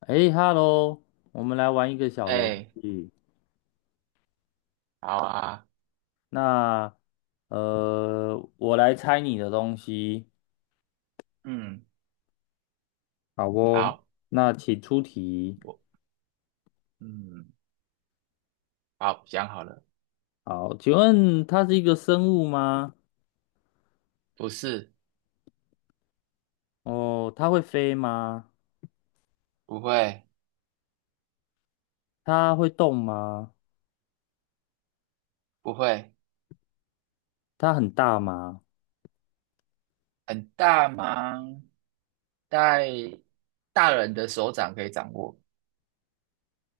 哎，Hello，我们来玩一个小游哎，戏。好啊，那我来猜你的东西，嗯，好哦。好，那请出题。我嗯，好，想好了，好，请问它是一个生物吗？不是，哦，它会飞吗？不会，它会动吗？不会，它很大吗？很大吗？在大人的手掌可以掌握，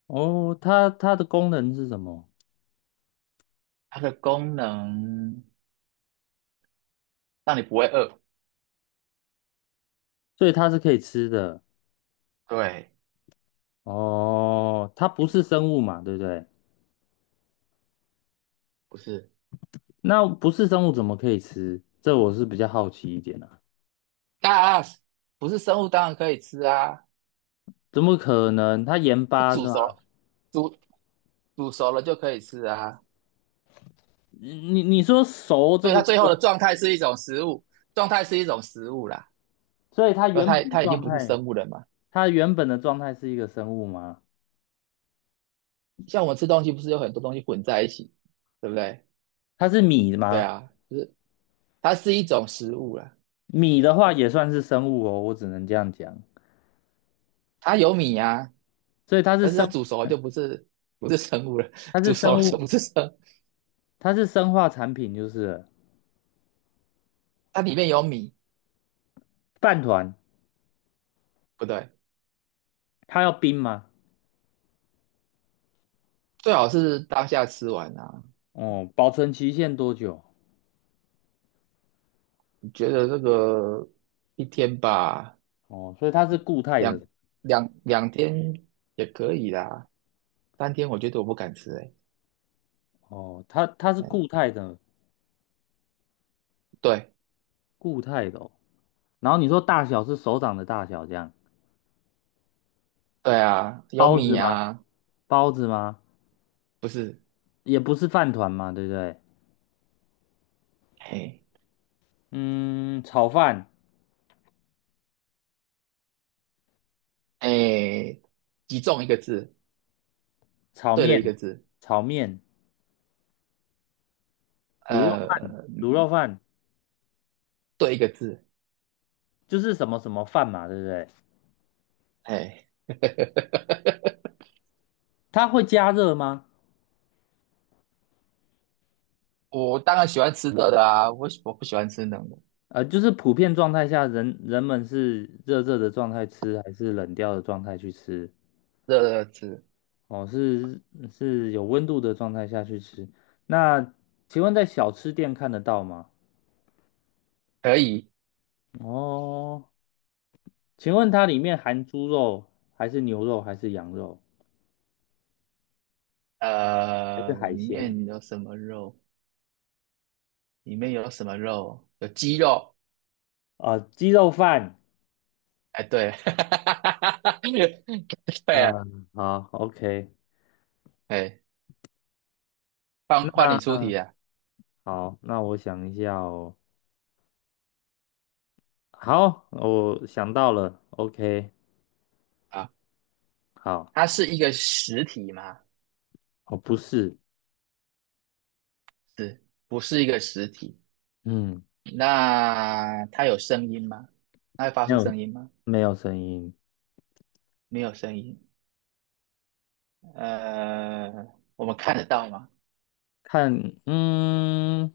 哦，它的功能是什么？它的功能让你不会饿。所以它是可以吃的。对，哦，它不是生物嘛，对不对？不是，那不是生物怎么可以吃？这我是比较好奇一点啊。大不是生物，当然可以吃啊，怎么可能？它盐巴是煮吗？熟了煮煮熟了就可以吃啊。你说熟这所以它个最后的过状态是一种食物，状态是一种食物啦。所以它那原它本的它已经状不是态，生物了嘛？它原本的状态是一个生物吗？像我们吃东西不是有很多东西混在一起，对不对？它是米对吗？啊，就是它是一种食物啦，米的话也算是生物哦，我只能这样讲。它有米啊，所以它是但是生，它煮熟了就不是生物了，它是煮熟了生物，就不是生物，它是生化产品，就是了它里面有米，饭团，不对，它要冰吗？最好是当下吃完啊。哦，保存期限多久？我觉得这个1天吧，哦，所以它是固态两的。两天也可以啦，3天我觉得我不敢吃、欸，哦，它是哎，固态的，对固态的哦。然后你说大小是手掌的大小这样，对啊，有包子米吗？啊，包子吗？不是，也不是饭团嘛，对不对？哎嗯，炒饭、哎，集中一个字。炒对了一面、个字，炒面、卤肉饭、呃，卤肉饭，对一个字，就是什么什么饭嘛，对不对？哎，它会加热吗？我当然喜欢吃热的啊，我不喜欢吃冷的，就是普遍状态下，人们是热热的状态吃，还是冷掉的状态去吃？热的吃哦，是是有温度的状态下去吃。那请问在小吃店看得到吗？可以，哦，请问它里面含猪肉，还是牛肉，还是羊肉，还是海里鲜？面有什么肉？里面有什么肉？有鸡肉，啊，鸡肉饭，哎，对，对啊，嗯，好，OK，哎，换换你出题嗯啊，好，那我想一下哦，好，我想到了，OK，啊，好，它是一个实体吗？哦，不是，是，不是一个实体？嗯，那它有声音吗？它会发没出有，声音吗？没有声音，没有声音。呃，我们看得到吗？看，嗯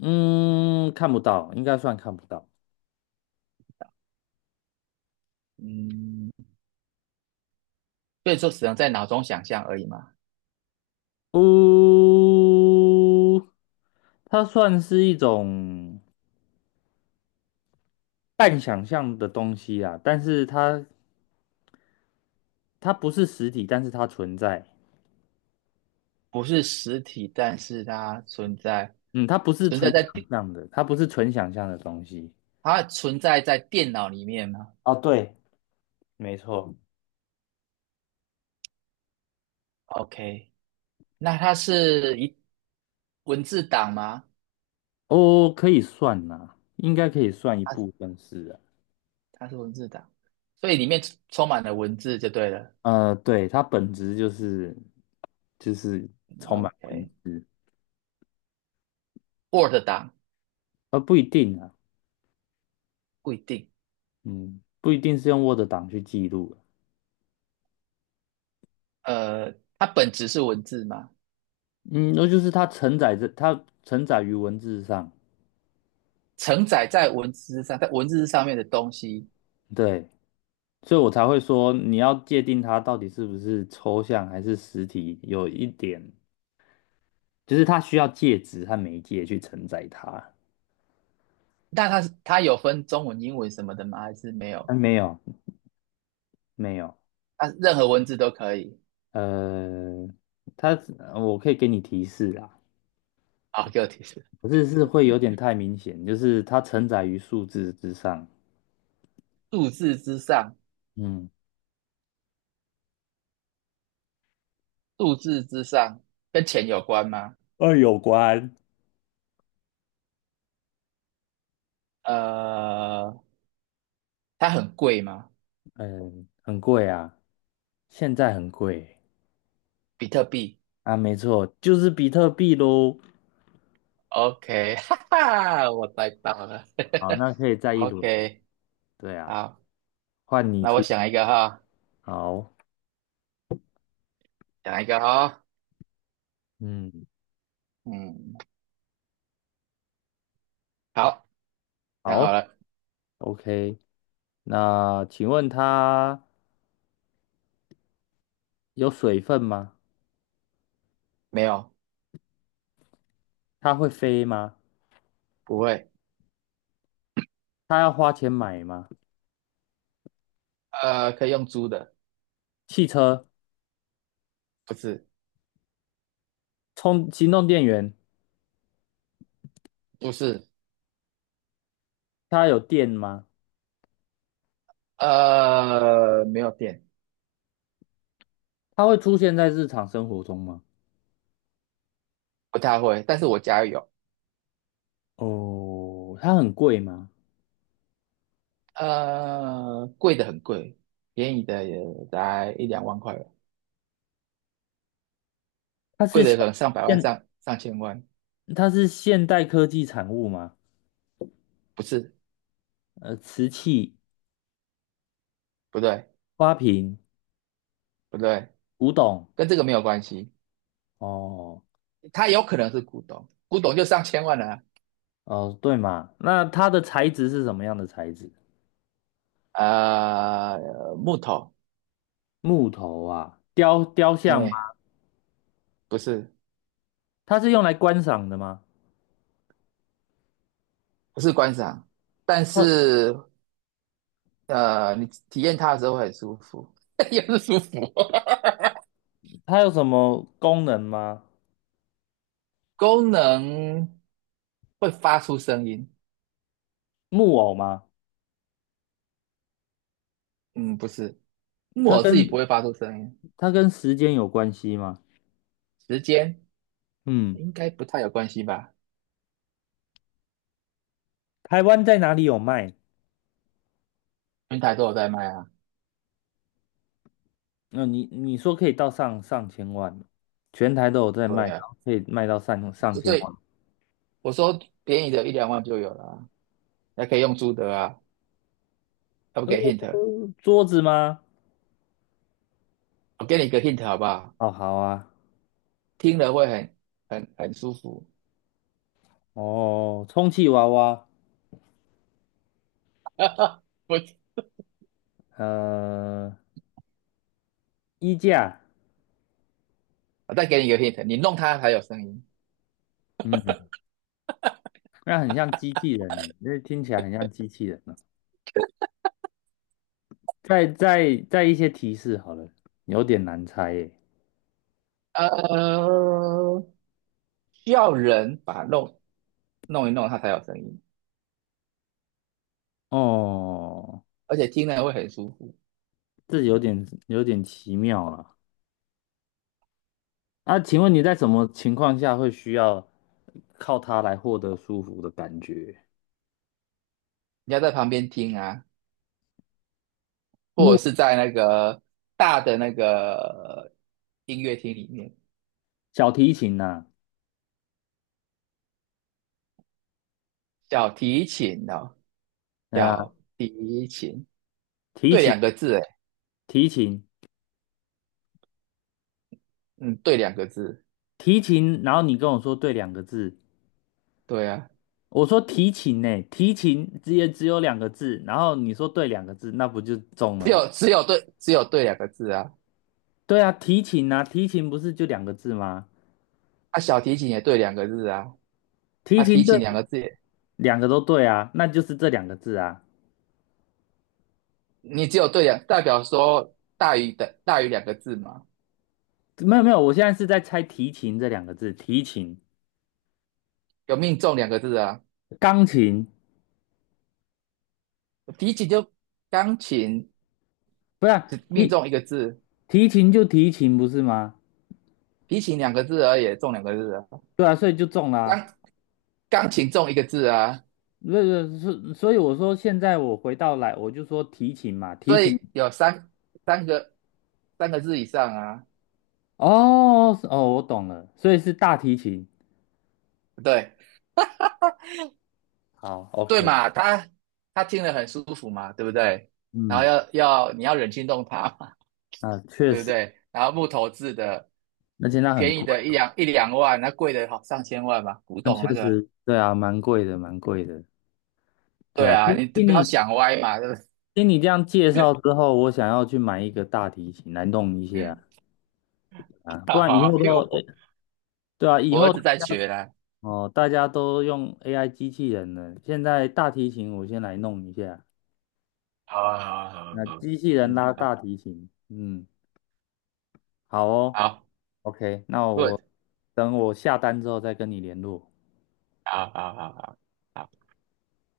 嗯，看不到，应该算看不到，嗯，所以说只能在脑中想象而已嘛，呜、它算是一种半想象的东西啊，但是它它不是实体，但是它存在。不是实体，但是它存在，嗯，它不是存在纯在想电，象的，它不是纯想象的东西。它存在在电脑里面吗哦，对，没错，？OK，那它是文字档吗？哦，可以算呐、应该可以算一部它分是啊。它是文字档，所以里面充满了文字就对了。呃，对，它本质就是充满 OK，Word 文字，档呃，不一定啊，不一定，嗯，不一定是用 Word 档去记录啊呃，它本质是文字吗？嗯，那就是它承载于文字上，承载在文字上，在文字上面的东西对，所以我才会说你要界定它到底是不是抽象还是实体，有一点就是它需要介质和媒介去承载它。那它有分中文、英文什么的吗？还是没有？啊，没有，没有，它任何文字都可以。呃，它我可以给你提示啊，好，给我提示。可是是会有点太明显，就是它承载于数字之上。数字之上，嗯数字之上跟钱有关吗？二有关，呃，它很贵吗？嗯，很贵啊，现在很贵比特币啊，没错，就是比特币喽。？OK，哈哈，我猜到了。好，那 可以再一轮。OK，对啊，好，换你那我出。想一个哈，好，想一个哈。嗯，嗯，好，想好好了。，OK。那请问它有水分吗？没有？它会飞吗？不会。它要花钱买吗？可以用租的，汽车不是，充行动电源，不是。它有电吗？没有电。它会出现在日常生活中吗？不太会，但是我家有，哦，它很贵吗？贵的很贵，便宜的也才一两万块吧，它贵是的现可能上百万、现上千万，它是现代科技产物吗？不是，呃，瓷器、不对，花瓶、不对，古董。跟这个没有关系，哦它有可能是古董，古董就上千万了。哦，对嘛，那它的材质是什么样的材质？木头，木头啊，雕像吗？哎，不是，它是用来观赏的吗？不是观赏，但它是你体验它的时候会很舒服，也是舒服，它有什么功能吗？功能会发出声音，木偶吗？嗯，不是。它我自己不跟会发出声音，它跟时间有关系吗？时间嗯，应该不太有关系吧？台湾在哪里有卖？平台都有在卖啊，那、你说可以到上上千万，全台都有在卖，对然啊，后可以卖到上上这千最万。我说便宜的一两万就有了啊，还可以用租的啊，要不给 hint，桌子吗？我给你一个 hint 好不好？哦，好啊，听了会很舒服。哦，充气娃娃，不，呃，衣架，我再给你一个 hint，你弄它才有声音。嗯，那很像机器人呢，那听起来很像机器人呢。再一些提示好了，有点难猜耶。呃，需要人把它弄一弄，它才有声音，哦，而且听了会很舒服。这有点有点奇妙了。那请问你在什么情况下会需要靠它来获得舒服的感觉？你要在旁边听啊，或者是在那个大的那个音乐厅里面，小提琴呐、小提琴哦，哎呀，小提琴，提对琴，两个字，诶，提琴，嗯，对两个字，提琴。然后你跟我说对两个字，对啊，我说提琴呢、提琴只也只有两个字，然后你说对两个字，那不就中只了吗？有只有对只有对两个字啊，对啊，提琴啊，提琴不是就两个字吗？啊，小提琴也对两个字啊，提啊，提琴对，琴两个字也，两个都对啊，那就是这两个字啊。你只有对两，代表说大于两个字嘛，没有没有，我现在是在猜提琴这两个字，提琴、有命中两个字啊，钢琴。提琴就钢琴不是啊就命提中一个字，提琴就提琴不是吗？提琴两个字而已，中两个字啊。对啊，所以就中啦、啊。钢钢琴中一个字啊，不是，是所以我说现在我回到来，我就说提琴嘛，提所琴。以有三个三个字以上啊，哦是哦，我懂了，所以是大提琴。对好对，OK，嘛，他听了很舒服嘛，对不对？然后嗯，你要忍心动他嘛，啊，确对不实，而且对？然后木头制的，那现在很便宜贵，的一两万，那贵的好上千万嘛，古那董确那个，实，对啊，蛮贵的，蛮贵的。对对啊，啊，听你听不要你想歪嘛，对不对？听你这样介 绍之后，我想要去买一个大提琴来弄一下啊，不好然以好，后因为都，我对啊，以我儿后。子在学啦，哦，大家都用 AI 机器人了。现在大提琴我先来弄一下，好啊，好啊，好啊，那好啊，机器人嗯，拉好，大提琴，嗯，好哦好，OK，那我，good，等我下单之后再跟你联络。好好好好好。